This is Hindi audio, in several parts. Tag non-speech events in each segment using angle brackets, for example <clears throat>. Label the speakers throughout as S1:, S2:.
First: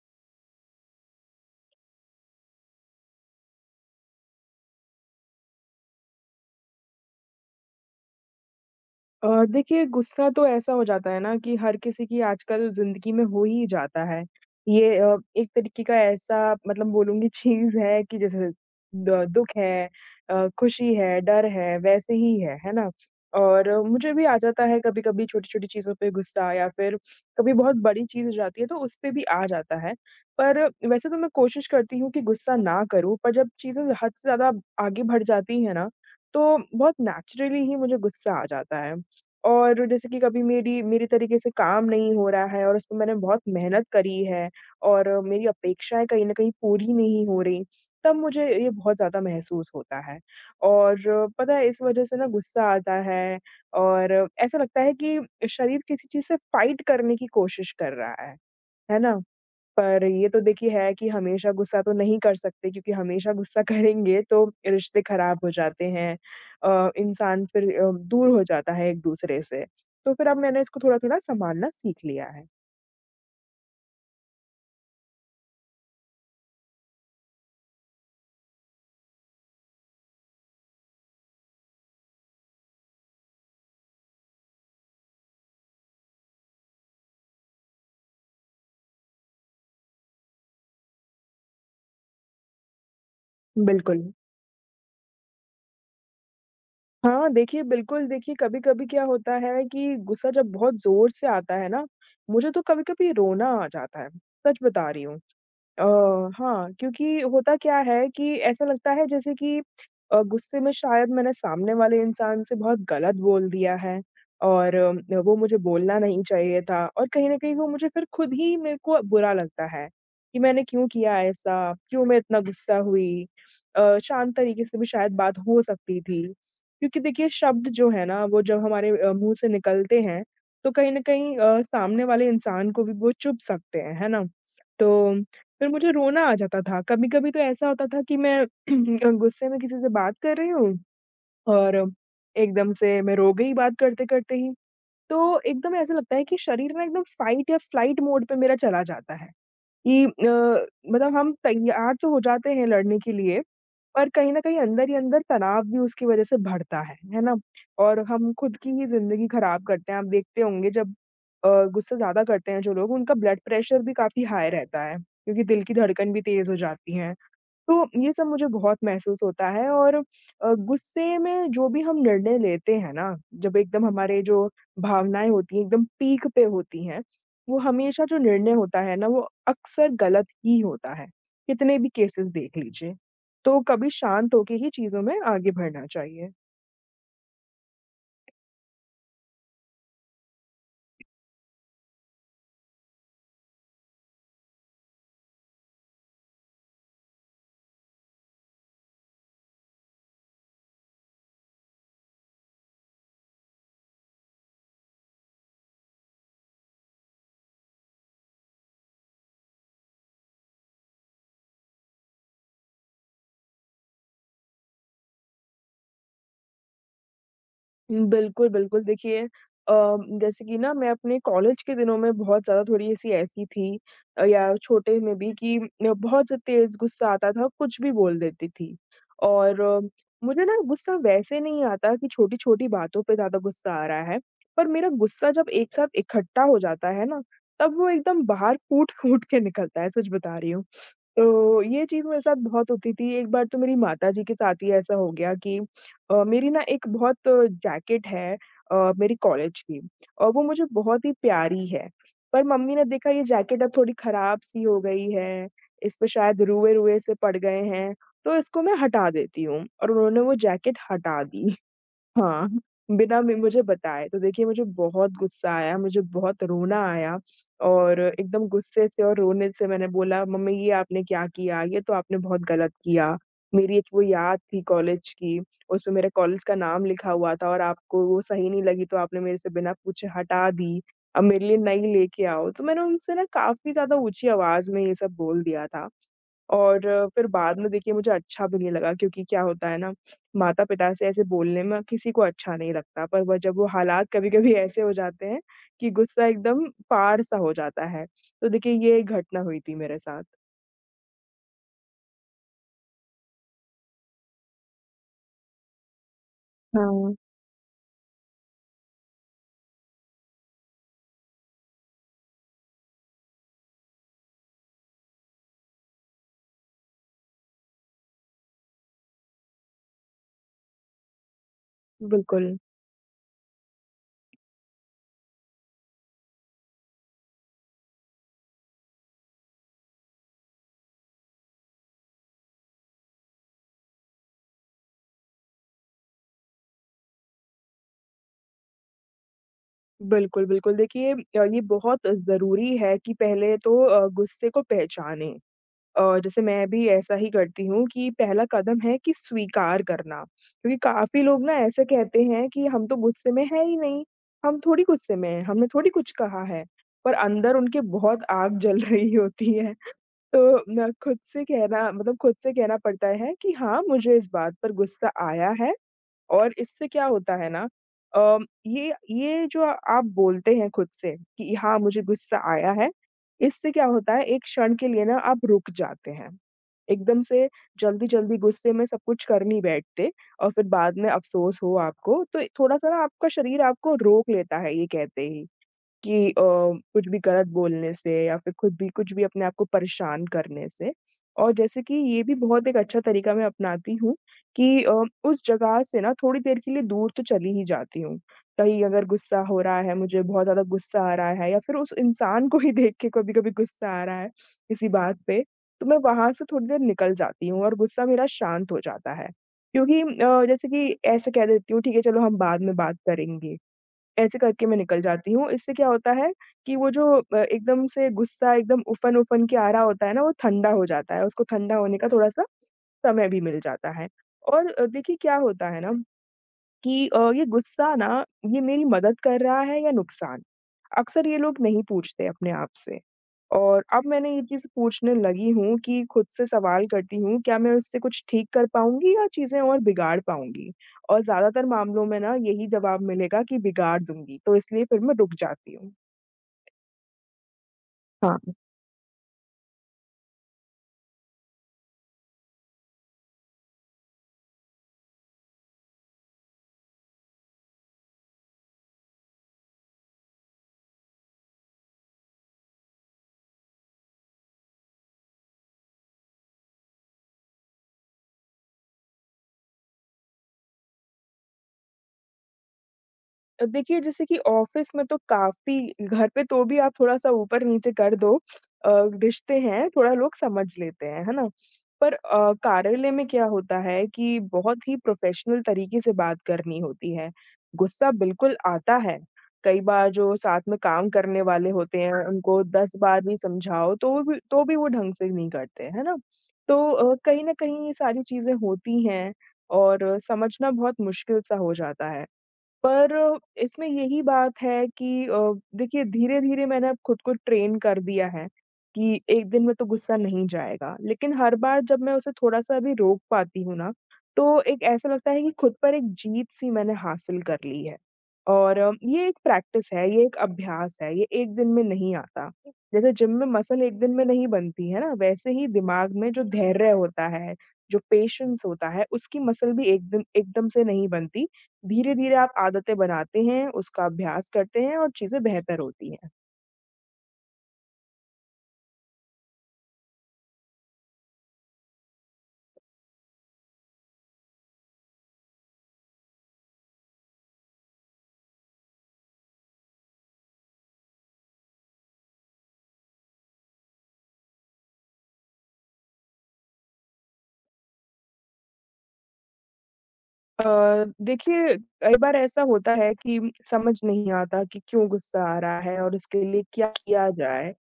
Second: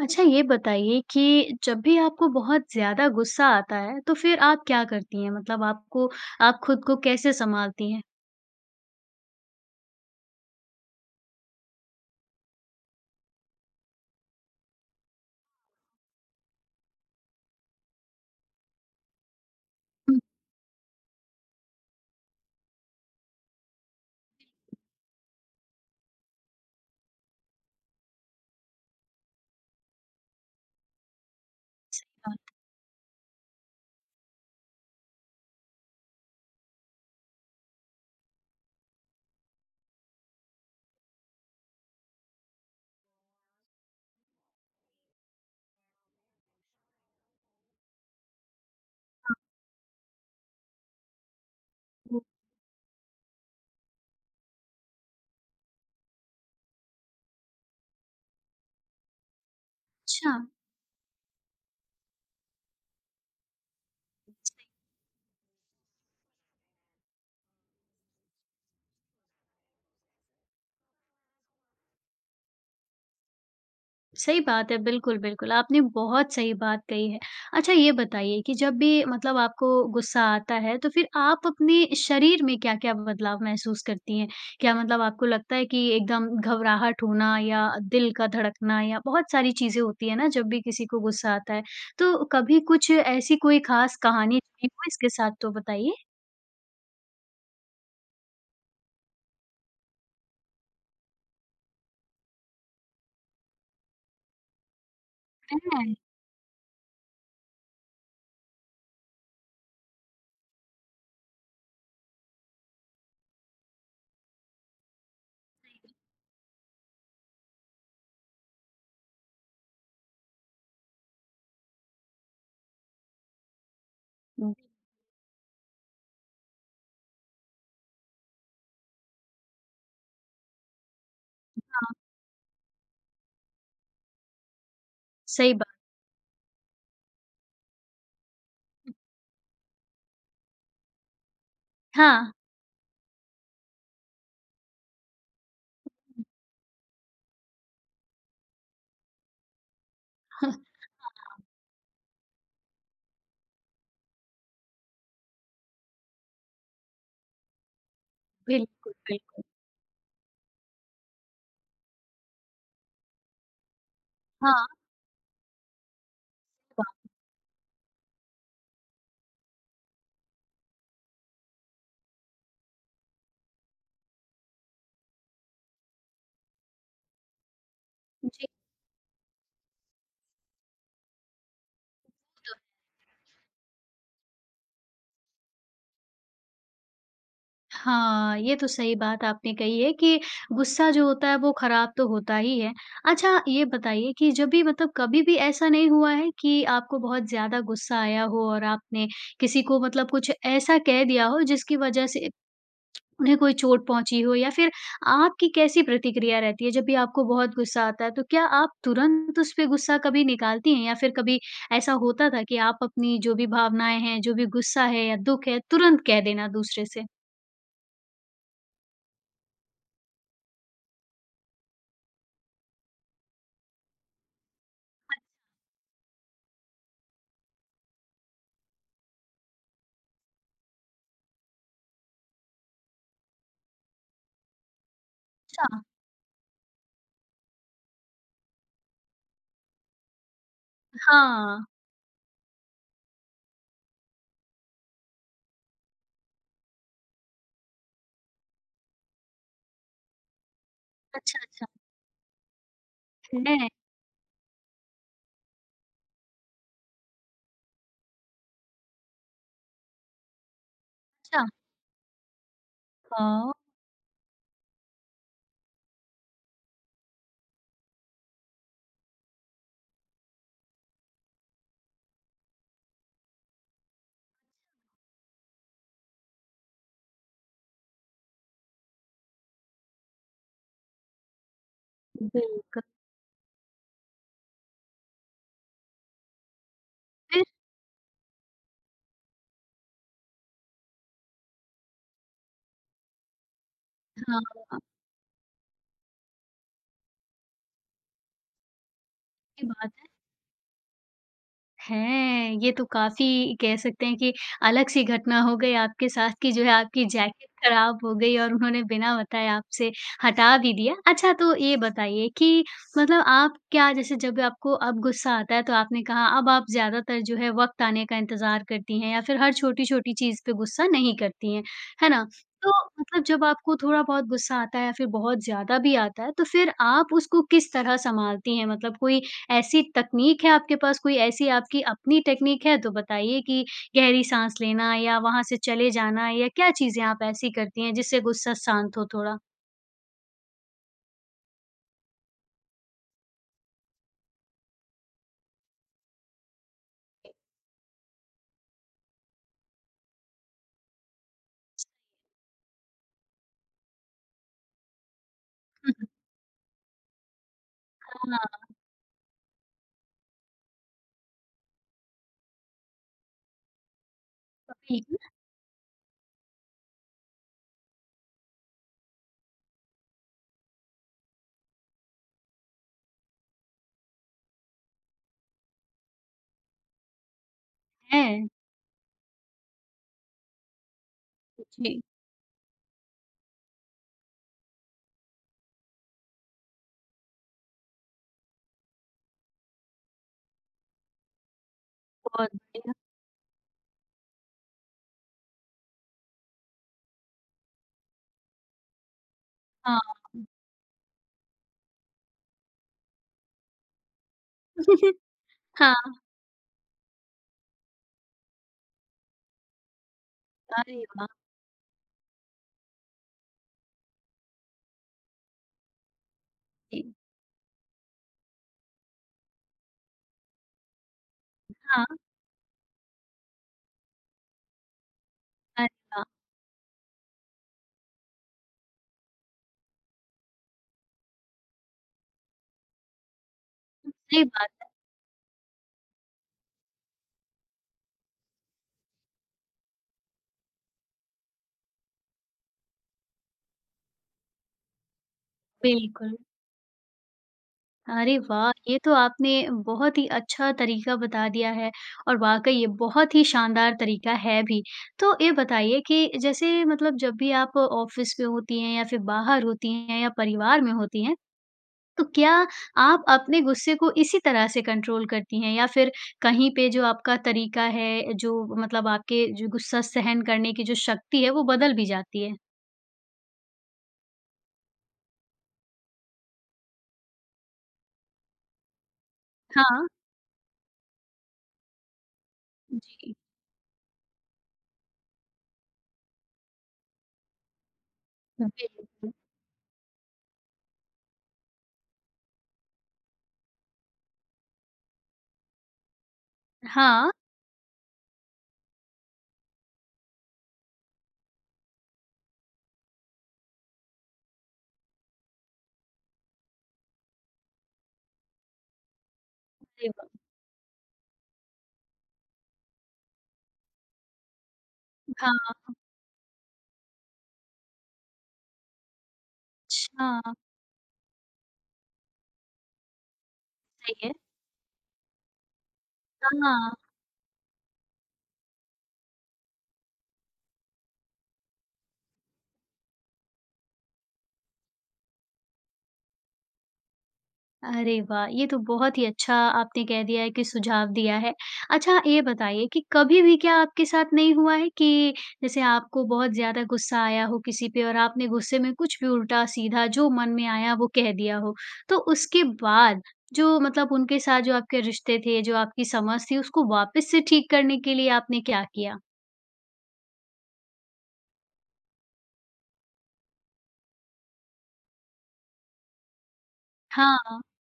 S1: अच्छा ये बताइए कि जब भी आपको बहुत ज़्यादा गुस्सा आता है, तो फिर आप क्या करती हैं? मतलब आपको आप खुद को कैसे सँभालती हैं?
S2: देखिए गुस्सा तो ऐसा हो जाता है ना कि हर किसी की आजकल ज़िंदगी में हो ही जाता है। ये एक तरीके का ऐसा मतलब बोलूँगी चीज़ है कि जैसे द दुःख है
S1: हुँ,
S2: खुशी है, डर है, वैसे ही है ना? और मुझे भी आ जाता है कभी-कभी छोटी-छोटी चीज़ों पे गुस्सा या फिर कभी बहुत बड़ी चीज़ हो जाती है तो उस पे भी आ जाता है। पर वैसे तो मैं कोशिश करती हूँ कि गुस्सा ना करूँ, पर जब चीज़ें हद से ज़्यादा आगे बढ़ जाती हैं ना, तो बहुत नेचुरली ही मुझे गुस्सा आ जाता है। और जैसे कि कभी मेरी मेरे तरीके से काम नहीं हो रहा है और उसमें मैंने बहुत मेहनत करी है और मेरी अपेक्षाएँ कहीं न कहीं पूरी नहीं हो रहीं, तब मुझे ये बहुत ज़्यादा महसूस होता है। और पता है इस वज़ह से
S1: हुँ।
S2: ना गुस्सा आता है और ऐसा लगता है कि शरीर किसी चीज़ से फ़ाइट करने की कोशिश कर रहा है ना? पर ये
S1: अच्छा।
S2: तो देखिए है कि हमेशा गुस्सा तो नहीं कर सकते क्योंकि हमेशा गुस्सा <laughs> करेंगे तो रिश्ते खराब हो जाते हैं। इंसान फिर दूर हो जाता है एक-दूसरे से। तो फिर अब मैंने इसको थोड़ा-थोड़ा सँभालना सीख लिया है।
S1: सही बात है, बिल्कुल, आपने बहुत सही बात कही है। अच्छा ये बताइए कि जब भी आपको गुस्सा आता है, तो फिर आप अपने शरीर में क्या-क्या बदलाव महसूस करती हैं? क्या मतलब आपको लगता है कि एकदम घबराहट होना या दिल का धड़कना या बहुत सारी चीज़ें होती हैं ना, जब भी किसी को गुस्सा आता है। तो कभी कुछ ऐसी कोई ख़ास
S2: बिल्कुल।
S1: कहानी जुड़ी हो इसके साथ तो बताइए?
S2: हाँ, देखिए बिल्कुल देखिए कभी-कभी क्या होता है कि गुस्सा जब बहुत ज़ोर से आता है ना, मुझे तो कभी-कभी रोना आ जाता है। सच बता रही हूँ। अ,
S1: हैं।
S2: हाँ, क्योंकि होता क्या है कि ऐसा लगता है जैसे कि गुस्से में शायद मैंने सामने वाले इंसान से बहुत गलत बोल दिया है और वो मुझे बोलना नहीं चाहिए था और कहीं न कहीं वो मुझे फिर खुद ही मेरे को बुरा लगता है, कि मैंने क्यों किया ऐसा? क्यों मैं इतना गुस्सा हुई? शांत
S1: हुँ,
S2: तरीके से भी शायद बात हो सकती थी। क्योंकि देखिए शब्द जो है ना वो जब हमारे मुँह से निकलते हैं, तो कहीं न कहीं
S1: हाँ,
S2: सामने वाले इंसान को भी वो चुभ सकते हैं, है ना? तो
S1: सही
S2: फिर
S1: बात
S2: मुझे रोना आ जाता था। कभी-कभी तो ऐसा होता था कि मैं
S1: है।
S2: <clears throat> गुस्से में किसी से बात कर रही हूँ और
S1: हाँ।
S2: एकदम से मैं रो गई बात करते-करते ही। तो एकदम ऐसा लगता है कि शरीर ना एकदम फ़ाइट या फ़्लाइट मोड पे मेरा चला जाता है। कि
S1: <laughs> हाँ,
S2: मतलब हम तैयार तो हो जाते हैं लड़ने के लिए, पर कहीं न कहीं अंदर ही अंदर तनाव भी उसकी वज़ह से बढ़ता है ना? और हम खुद की ही
S1: बिल्कुल,
S2: ज़िंदगी
S1: बिल्कुल।
S2: खराब करते हैं। आप देखते होंगे जब अ, गुस्सा ज़्यादा करते हैं जो लोग, उनका ब्लड प्रेशर भी काफ़ी हाई
S1: हाँ,
S2: रहता है, क्योंकि दिल की धड़कन भी तेज़ हो जाती
S1: वाह!
S2: है। तो ये सब मुझे बहुत महसूस होता है और गुस्से में जो भी हम निर्णय लेते हैं ना, जब एकदम हमारे जो भावनाएँ होती हैं, एकदम पीक पे होती हैं, वो हमेशा जो
S1: जी।
S2: निर्णय होता है ना, वो अक्सर गलत ही होता है, कितने भी केसेज़ देख लीजिए। तो कभी शांत होके ही चीज़ों में आगे बढ़ना चाहिए।
S1: हाँ, ये तो सही बात आपने कही है कि गुस्सा जो होता है वो खराब तो होता ही है। अच्छा ये बताइए कि जब भी मतलब कभी भी ऐसा नहीं हुआ है कि आपको बहुत ज़्यादा गुस्सा आया हो और आपने किसी को मतलब कुछ ऐसा कह दिया हो जिसकी वजह से उन्हें कोई चोट पहुँची हो या फिर आपकी कैसी प्रतिक्रिया रहती है जब भी आपको बहुत गुस्सा आता है? तो क्या आप तुरंत उस पे गुस्सा कभी निकालती हैं या फिर कभी ऐसा होता था कि आप अपनी जो भी भावनाएँ हैं, जो भी गुस्सा है या दुःख है तुरंत कह देना दूसरे से?
S2: बिल्कुल, बिल्कुल। देखिए अ, जैसे कि ना मैं अपने कॉलेज के दिनों में बहुत ज़्यादा थोड़ी-सी ऐसी ऐसी थी या छोटे में भी कि बहुत ज़्यादा तेज़ गुस्सा आता था, कुछ भी बोल देती थी। और मुझे ना गुस्सा वैसे नहीं आता कि छोटी-छोटी बातों पे ज़्यादा गुस्सा आ रहा है, पर मेरा गुस्सा जब एक साथ इकट्ठा हो जाता है ना, तब वो एकदम बाहर फूट-फूट के निकलता है, सच बता रही हूँ।
S1: हाँ,
S2: तो ये चीज़ मेरे साथ बहुत होती थी। एक बार तो मेरी माताजी के साथ ही ऐसा हो गया कि मेरी ना एक बहुत जैकेट है मेरी कॉलेज की और वो मुझे बहुत ही
S1: अच्छा,
S2: प्यारी
S1: अच्छा,
S2: है। पर मम्मी ने देखा ये
S1: हुँ।
S2: जैकेट
S1: है,
S2: अब थोड़ी ख़राब-सी हो गई है, इस पे शायद रुए-रुए से पड़ गए हैं, तो इसको मैं हटा देती हूँ और उन्होंने वो जैकेट हटा
S1: अच्छा।
S2: दी। हाँ, बिना में
S1: हाँ,
S2: मुझे बताए। तो देखिए मुझे बहुत गुस्सा आया, मुझे बहुत रोना आया और एकदम गुस्से से और रोने से मैंने बोला, "मम्मी ये आपने क्या किया? ये तो आपने बहुत गलत किया।" मेरी एक वो याद थी कॉलेज की, उसमें मेरे कॉलेज का नाम लिखा हुआ था और आपको वो सही नहीं लगी तो आपने मेरे से बिना पूछे हटा दी। अब मेरे लिए नई लेके आओ। तो मैंने
S1: बिल्कुल,
S2: उनसे ना काफ़ी ज़्यादा ऊँची आवाज़ में ये सब बोल दिया था। और फिर
S1: फिर?
S2: बाद में देखिए मुझे अच्छा भी नहीं लगा क्योंकि क्या होता है ना, माता-पिता से ऐसे बोलने में किसी को अच्छा नहीं लगता, पर वो हालात
S1: हाँ,
S2: कभी-कभी ऐसे हो जाते हैं कि गुस्सा एकदम पार-सा हो जाता है। तो देखिए ये एक घटना हुई
S1: आपकी
S2: थी
S1: बात
S2: मेरे साथ।
S1: हैं, ये तो काफ़ी कह सकते हैं कि अलग-सी घटना हो गई आपके साथ कि जो है आपकी
S2: हाँ,
S1: जैकेट खराब हो गई और उन्होंने बिना बताए आपसे हटा भी दिया। अच्छा तो ये बताइए कि मतलब आप क्या जैसे जब आपको अब गुस्सा आता है तो आपने कहा अब आप ज़्यादातर जो है वक़्त आने का इंतज़ार करती हैं या फिर हर छोटी-छोटी चीज़ पे गुस्सा नहीं करती हैं, है ना?
S2: बिल्कुल।
S1: तो मतलब जब आपको थोड़ा-बहुत गुस्सा आता है या फिर बहुत ज़्यादा भी आता है, तो फिर आप उसको किस तरह सँभालती हैं? मतलब कोई ऐसी तकनीक है आपके पास, कोई ऐसी आपकी अपनी टेक्नीक है तो बताइए कि गहरी साँस लेना या वहाँ से चले जाना या क्या चीज़ें आप ऐसी करती हैं जिससे गुस्सा शांत हो थोड़ा?
S2: बिल्कुल, बिल्कुल। देखिए ये बहुत ज़रूरी है कि पहले तो गुस्से को पहचानें। जैसे मैं भी ऐसा ही करती हूँ कि पहला कदम है कि स्वीकार करना, क्योंकि काफ़ी लोग ना ऐसे कहते हैं कि हम तो गुस्से में हैं ही नहीं, हम थोड़ी गुस्से में हैं, हमने थोड़ी
S1: <laughs> हुँ,
S2: कुछ कहा है, पर अंदर उनके बहुत
S1: हाँ,
S2: आग जल <laughs> रही होती है। तो ना खुद से कहना मतलब खुद से कहना पड़ता है कि हाँ, मुझे इस बात पर गुस्सा
S1: बिल्कुल।
S2: आया है। और इससे क्या होता है ना अ, ये जो आप बोलते हैं खुद से कि हाँ, मुझे गुस्सा आया है, इससे क्या होता है एक क्षण के लिए ना आप रुक जाते हैं। एकदम से
S1: है।
S2: जल्दी-जल्दी गुस्से में सब कुछ कर नहीं बैठते और फिर बाद में अफ़सोस हो
S1: जी।
S2: आपको, तो थोड़ा-सा ना आपका शरीर आपको रोक लेता है ये कहते ही। कि कुछ भी गलत बोलने से या फिर खुद भी कुछ भी अपने आप को परेशान करने से। और जैसे कि ये भी
S1: बहुत
S2: बहुत एक
S1: बढ़िया।
S2: अच्छा तरीका मैं अपनाती हूँ कि उस जगह से ना थोड़ी देर के लिए दूर तो चली ही जाती हूँ। कहीं अगर गुस्सा हो रहा है,
S1: हाँ।
S2: मुझे बहुत ज़्यादा गुस्सा आ रहा है या फिर उस इंसान को ही देख के कभी-कभी गुस्सा आ रहा है किसी बात
S1: <laughs>
S2: पे, तो
S1: हाँ,
S2: मैं वहाँ से थोड़ी देर निकल जाती हूँ और गुस्सा मेरा शांत हो जाता है। क्योंकि जैसे कि
S1: अरे वाह!
S2: ऐसे कह देती हूँ ठीक है चलो हम बाद में बात करेंगे। ऐसे करके मैं निकल जाती हूँ। इससे क्या होता है कि वो जो
S1: जी,
S2: एकदम से गुस्सा एकदम उफन-उफन के आ रहा होता है ना, वो ठंडा हो जाता है, उसको ठंडा होने
S1: हाँ,
S2: का थोड़ा-सा समय भी मिल जाता है। और देखिए क्या होता है
S1: अरे
S2: ना
S1: वाह!
S2: कि ये गुस्सा ना ये मेरी मदद कर रहा है या नुकसान? अक्सर ये लोग नहीं पूछते अपने आप से। और अब मैंने ये
S1: सही
S2: चीज़
S1: बात है,
S2: पूछने लगी हूँ कि खुद से सवाल करती हूँ, क्या मैं उससे कुछ ठीक कर पाऊँगी या चीज़ें और बिगाड़ पाऊँगी? और ज़्यादातर मामलों में ना यही जवाब मिलेगा कि बिगाड़ दूँगी, तो इसलिए फिर मैं रुक जाती हूँ।
S1: बिल्कुल। अरे
S2: हाँ।
S1: वाह! ये तो आपने बहुत ही अच्छा तरीका बता दिया है और वाक़ई ये बहुत ही शानदार तरीका है भी। तो ये बताइए कि जैसे मतलब जब भी आप ऑफ़िस में होती हैं या फिर बाहर होती हैं या परिवार में होती हैं, तो क्या आप अपने गुस्से को इसी तरह से कंट्रोल करती हैं या फिर कहीं पे जो आपका तरीका है, जो मतलब आपके जो गुस्सा सहन करने की जो शक्ति है, वो बदल भी जाती है?
S2: देखिए जैसे कि ऑफ़िस में तो काफ़ी घर पे तो भी आप थोड़ा-सा ऊपर-नीचे कर दो अ, रिश्ते हैं,
S1: हाँ।
S2: थोड़ा लोग समझ लेते हैं, है ना? पर कार्यालय में
S1: जी,
S2: क्या होता है कि बहुत ही प्रोफ़ेशनल तरीके से बात करनी होती है। गुस्सा बिल्कुल आता है।
S1: बिल्कुल।
S2: कई बार जो साथ में काम करने वाले होते हैं, उनको 10 बार भी समझाओ तो भी वो ढंग से नहीं करते, है ना? तो
S1: हाँ।
S2: कहीं न कहीं ये सारी चीज़ें होती हैं और समझना बहुत मुश्किल-सा हो जाता है। पर इसमें यही बात है कि देखिए धीरे-धीरे मैंने अब खुद को ट्रेन कर दिया है कि एक दिन में तो
S1: अरे
S2: गुस्सा
S1: वाह!
S2: नहीं जाएगा। लेकिन हर बार जब मैं उसे थोड़ा-सा भी रोक पाती हूँ ना, तो एक ऐसा लगता है कि
S1: हाँ,
S2: खुद पर एक जीत-सी मैंने हासिल कर ली है। और ये एक प्रैक्टिस है, ये एक
S1: अच्छा,
S2: अभ्यास है, ये एक दिन में नहीं आता। जैसे जिम में मसल एक दिन
S1: सही
S2: में
S1: है।
S2: नहीं बनती है ना, वैसे ही दिमाग में जो धैर्य
S1: हाँ,
S2: होता है, जो पेशेंस होता है, उसकी मसल भी एक दिन एकदम से नहीं बनती। धीरे-धीरे आप आदतें बनाते हैं, उसका अभ्यास करते हैं और चीज़ें बेहतर होती हैं।
S1: अरे वाह! ये तो बहुत ही अच्छा आपने कह दिया है कि सुझाव दिया है। अच्छा ये बताइए कि कभी भी क्या आपके साथ नहीं हुआ है कि जैसे आपको बहुत ज़्यादा गुस्सा आया हो किसी पे और आपने गुस्से में कुछ भी उल्टा-सीधा जो मन में आया वो कह दिया हो? तो उसके बाद जो मतलब उनके साथ जो आपके रिश्ते थे, जो आपकी समझ थी उसको वापस से ठीक करने के लिए आपने क्या किया?
S2: देखिए कई बार ऐसा होता है कि समझ नहीं आता कि क्यों गुस्सा आ रहा है और इसके लिए क्या किया
S1: हाँ,
S2: जाए?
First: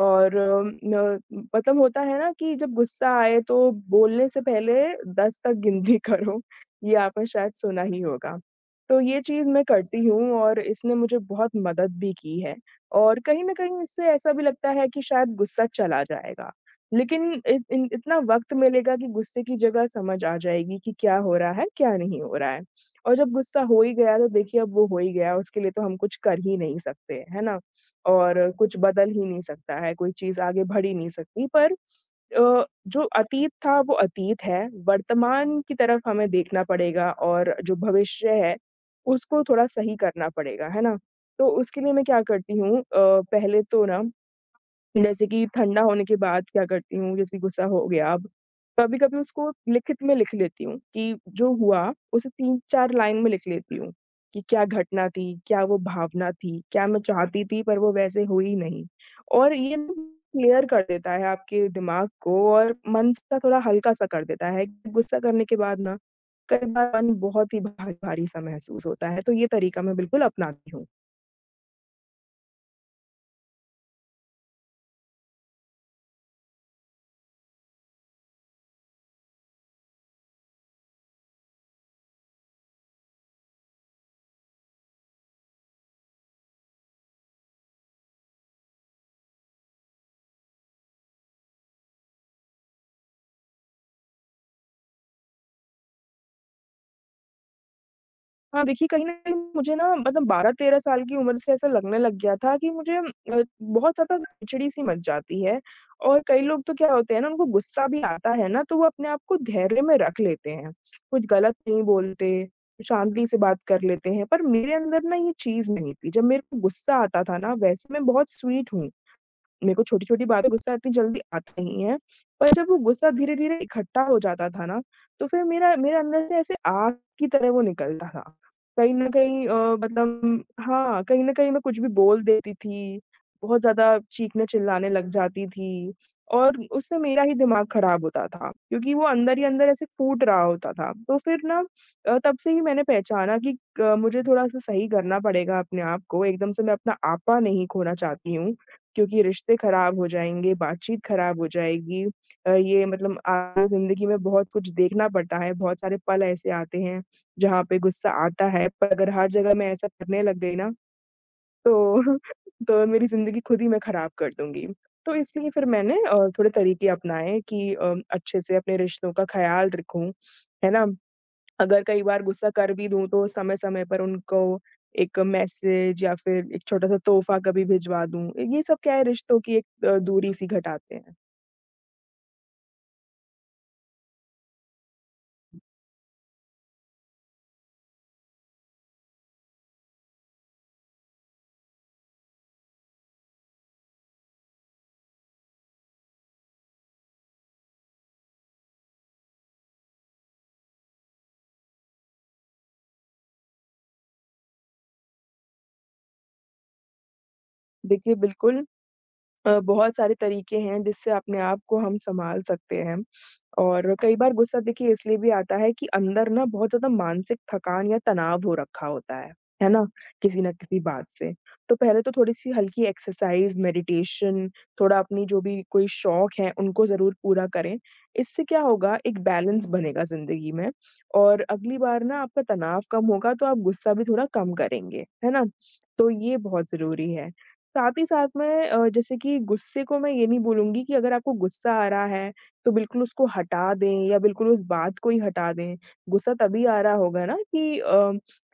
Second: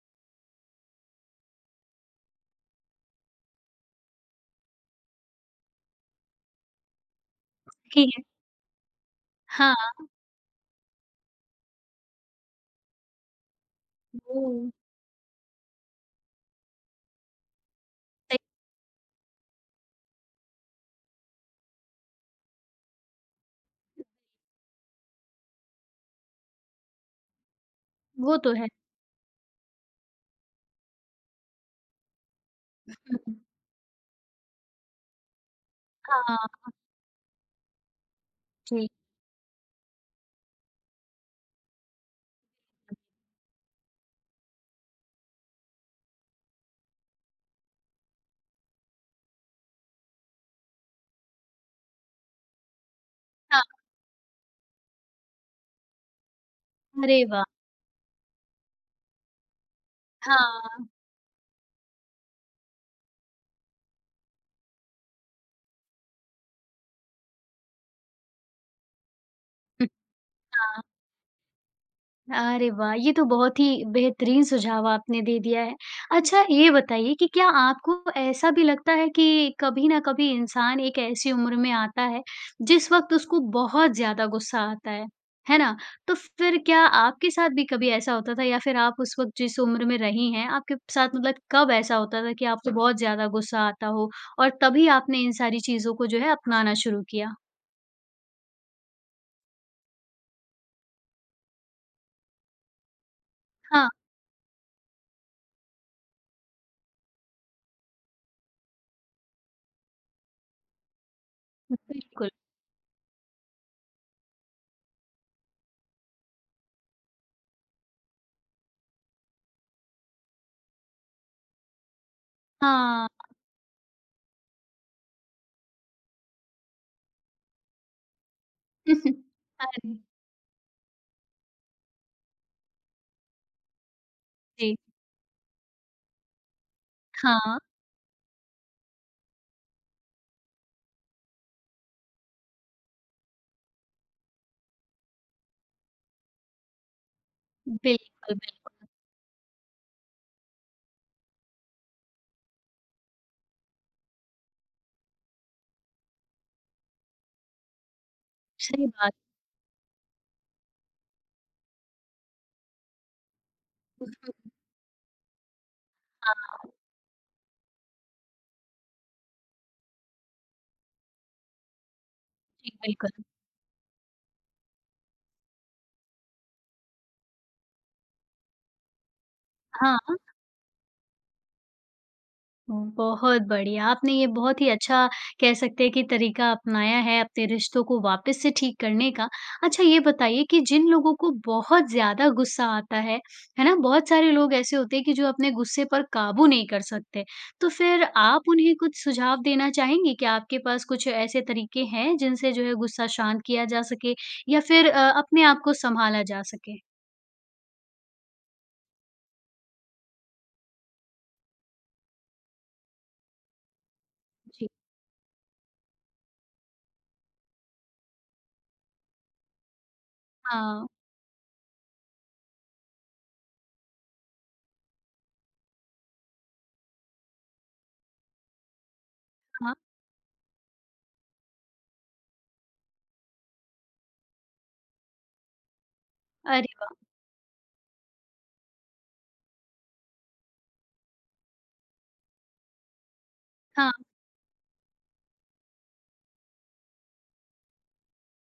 S2: और न मतलब होता है ना कि जब गुस्सा आए तो बोलने से पहले 10 तक गिनती <laughs> करो, ये आपने शायद सुना ही
S1: ठीक है।
S2: होगा। तो ये चीज़ मैं
S1: हाँ,
S2: करती हूँ और इसने मुझे बहुत मदद भी की है और कहीं न कहीं इससे ऐसा भी
S1: वो
S2: लगता है कि शायद गुस्सा चला जाएगा। लेकिन इत इन इतना
S1: सही
S2: वक़्त मिलेगा कि गुस्से की जगह समझ आ जाएगी कि क्या हो रहा है, क्या नहीं हो रहा है। और जब गुस्सा हो ही गया तो देखिए अब वो हो ही गया, उसके लिए तो हम कुछ कर ही नहीं सकते, है ना?
S1: वो
S2: और
S1: तो है।
S2: कुछ बदल ही नहीं सकता है, कोई चीज़ आगे बढ़ ही नहीं सकती पर जो
S1: हुँ,
S2: अतीत था वो अतीत है, वर्तमान की तरफ हमें
S1: हाँ,
S2: देखना पड़ेगा और जो भविष्य है,
S1: जी।
S2: उसको थोड़ा सही करना पड़ेगा, है ना? तो उसके लिए मैं क्या करती हूँ पहले तो ना जैसे कि ठंडा होने के बाद क्या करती हूँ, जैसे गुस्सा हो गया अब, कभी-कभी उसको लिखित में लिख लेती हूँ कि जो हुआ उसे 3-4 लाइन में लिख
S1: हाँ,
S2: लेती हूँ, कि क्या घटना थी, क्या वो भावना थी, क्या मैं
S1: अरे
S2: चाहती
S1: वाह!
S2: थी पर वो वैसे हुई नहीं। और ये क्लियर कर
S1: हाँ।
S2: देता है आपके दिमाग को और मन सा थोड़ा हल्का-सा कर देता है, गुस्सा करने के बाद ना, कई बार मन बहुत ही भारी-भारी सा महसूस होता है, तो ये तरीका मैं बिल्कुल अपनाती
S1: हाँ,
S2: हूँ।
S1: अरे वाह! ये तो बहुत ही बेहतरीन सुझाव आपने दे दिया है। अच्छा ये बताइए कि क्या आपको ऐसा भी लगता है कि कभी न कभी इंसान एक ऐसी उम्र में आता है, जिस वक़्त उसको बहुत ज़्यादा गुस्सा आता है ना? तो फिर क्या आपके साथ भी कभी ऐसा होता था या फिर आप उस वक़्त जिस उम्र में रही हैं, आपके साथ मतलब कब ऐसा होता था कि आपको बहुत ज़्यादा गुस्सा आता हो और तभी आपने इन सारी चीज़ों को जो है अपनाना शुरू किया?
S2: हाँ, देखिए कहीं न कहीं मुझे ना मतलब 12-13 साल की उम्र से ऐसा लगने लग गया था कि मुझे
S1: हाँ,
S2: बहुत ज़्यादा खिचड़ी-सी मच जाती है और कई लोग तो क्या होते हैं ना, उनको गुस्सा भी आता है ना, तो वो अपने आप को धैर्य में रख लेते हैं। कुछ गलत नहीं
S1: बिल्कुल।
S2: बोलते, शांति से बात कर लेते हैं, पर मेरे अंदर ना ये चीज़ नहीं थी। जब मेरे को गुस्सा आता था ना, वैसे मैं बहुत स्वीट हूँ। मेरे को छोटी-छोटी बातें गुस्सा इतनी जल्दी आता नहीं है, पर जब वो
S1: हाँ।
S2: गुस्सा धीरे-धीरे इकट्ठा हो जाता था ना, तो फिर मेरा मेरे अंदर से ऐसे आग की तरह वो निकलता था। कहीं न
S1: <laughs>
S2: कहीं
S1: अरे!
S2: मतलब हाँ, कहीं न कहीं मैं कुछ भी बोल देती थी, बहुत ज़्यादा
S1: जी।
S2: चीखने-चिल्लाने लग जाती थी और उससे मेरा ही
S1: हाँ,
S2: दिमाग खराब होता था, क्योंकि वो अंदर ही अंदर ऐसे फूट रहा होता था। तो फिर ना तब से ही मैंने पहचाना कि क मुझे थोड़ा-सा सही करना पड़ेगा अपने आप को, एकदम से मैं अपना आपा नहीं खोना चाहती
S1: बिल्कुल,
S2: हूँ।
S1: बिल्कुल,
S2: क्योंकि रिश्ते खराब हो जाएँगे, बातचीत खराब हो जाएगी। ये मतलब आगे ज़िंदगी में बहुत कुछ देखना पड़ता है, बहुत सारे पल ऐसे आते हैं, जहाँ पे गुस्सा आता है,
S1: सही
S2: पर अगर
S1: बात।
S2: हर जगह मैं ऐसा करने लग गई ना, तो <laughs> तो मेरी ज़िंदगी खुद ही मैं खराब कर दूँगी। तो इसलिए फिर मैंने थोड़े
S1: हाँ,
S2: तरीके अपनाए कि अच्छे से अपने रिश्तों का ख़्याल रखूँ, है ना? अगर कई बार गुस्सा
S1: जी,
S2: कर भी दूँ
S1: बिल्कुल।
S2: तो समय-समय पर उनको एक मैसेज या फिर एक छोटा-सा तोहफ़ा कभी भिजवा दूँ। ये सब क्या है रिश्तों की एक
S1: हाँ,
S2: दूरी-सी घटाते हैं।
S1: बहुत बढ़िया, आपने ये बहुत ही अच्छा कह सकते हैं कि तरीका अपनाया है अपने रिश्तों को वापस से ठीक करने का। अच्छा ये बताइए कि जिन लोगों को बहुत ज़्यादा गुस्सा आता है ना? बहुत सारे लोग ऐसे होते हैं कि जो अपने गुस्से पर काबू नहीं कर सकते, तो फिर आप उन्हें कुछ सुझाव देना चाहेंगे? क्या आपके पास कुछ ऐसे तरीके हैं जिनसे जो है गुस्सा शांत किया जा सके या फिर अपने आप को सँभाला जा सके?
S2: देखिए बिल्कुल बहुत सारे तरीके हैं जिससे अपने आप को हम सँभाल सकते हैं। और कई बार गुस्सा
S1: जी।
S2: देखिए इसलिए भी आता है कि अंदर ना बहुत ज़्यादा मानसिक थकान या तनाव हो रखा होता है ना? किसी न किसी
S1: हाँ,
S2: बात से। तो पहले तो थोड़ी-सी हल्की एक्सरसाइज़, मेडिटेशन, थोड़ा अपनी जो भी कोई शौक है उनको ज़रूर पूरा करें। इससे क्या होगा एक बैलेंस
S1: हाँ।
S2: बनेगा ज़िंदगी में और अगली बार ना आपका तनाव कम होगा तो आप गुस्सा भी थोड़ा कम करेंगे, है ना? तो ये बहुत
S1: अरे वाह!
S2: ज़रूरी है। साथ ही साथ मैं जैसे कि गुस्से को मैं ये नहीं बोलूँगी कि अगर आपको गुस्सा आ रहा है, तो बिल्कुल उसको हटा
S1: हाँ,
S2: दें या बिल्कुल उस बात को ही हटा दें। गुस्सा तभी आ रहा होगा ना कि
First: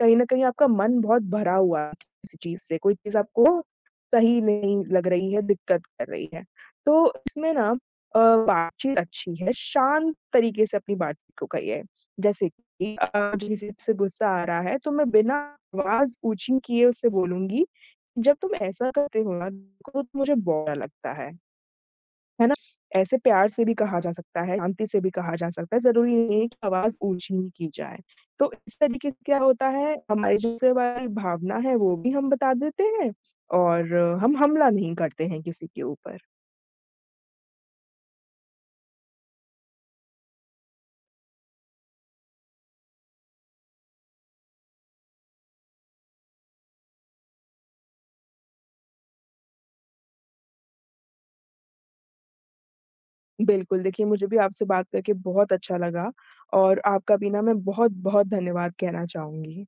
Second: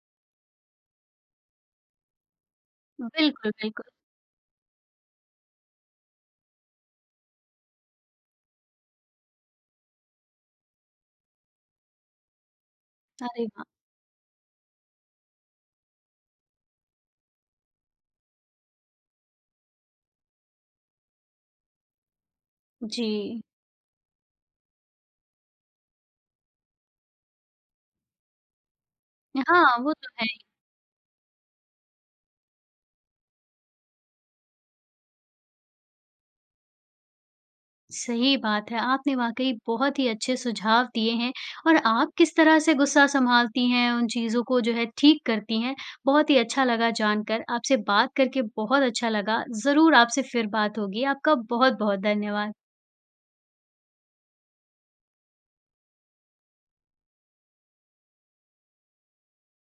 S2: कहीं न कहीं आपका मन बहुत भरा हुआ है किसी चीज़ से, कोई चीज़
S1: बिल्कुल,
S2: आपको
S1: बिल्कुल।
S2: सही नहीं लग रही है, दिक्कत कर रही है। तो इसमें ना अ, बातचीत अच्छी है, शांत तरीके से अपनी बातचीत को कहिए। जैसे कि
S1: अरे
S2: मुझे
S1: वाह!
S2: किसी से गुस्सा आ रहा है, तो मैं बिना आवाज़ ऊँची किए उससे बोलूँगी जब तुम ऐसा करते हो ना तो मुझे बुरा लगता है ना? ऐसे
S1: जी।
S2: प्यार से भी कहा जा सकता है, शांति से भी कहा जा सकता है, ज़रूरी नहीं है कि आवाज़ ऊँची ही की जाए। तो इस तरीके से क्या होता
S1: हाँ, वो
S2: है
S1: तो है
S2: हमारी
S1: ही।
S2: जैसे हमारी भावना है वो भी हम बता देते हैं और हम हमला नहीं करते हैं किसी के ऊपर।
S1: सही बात है, आपने वाक़ई बहुत ही अच्छे सुझाव दिए हैं और आप किस तरह से गुस्सा सँभालती हैं, उन चीज़ों को जो है ठीक करती हैं, बहुत ही अच्छा लगा जानकर। आपसे बात करके बहुत अच्छा लगा। ज़रूर आपसे फिर बात होगी। आपका बहुत-बहुत धन्यवाद।
S2: बिल्कुल, देखिए मुझे भी आपसे बात करके बहुत अच्छा लगा और आपका भी ना मैं बहुत-बहुत धन्यवाद कहना चाहूँगी।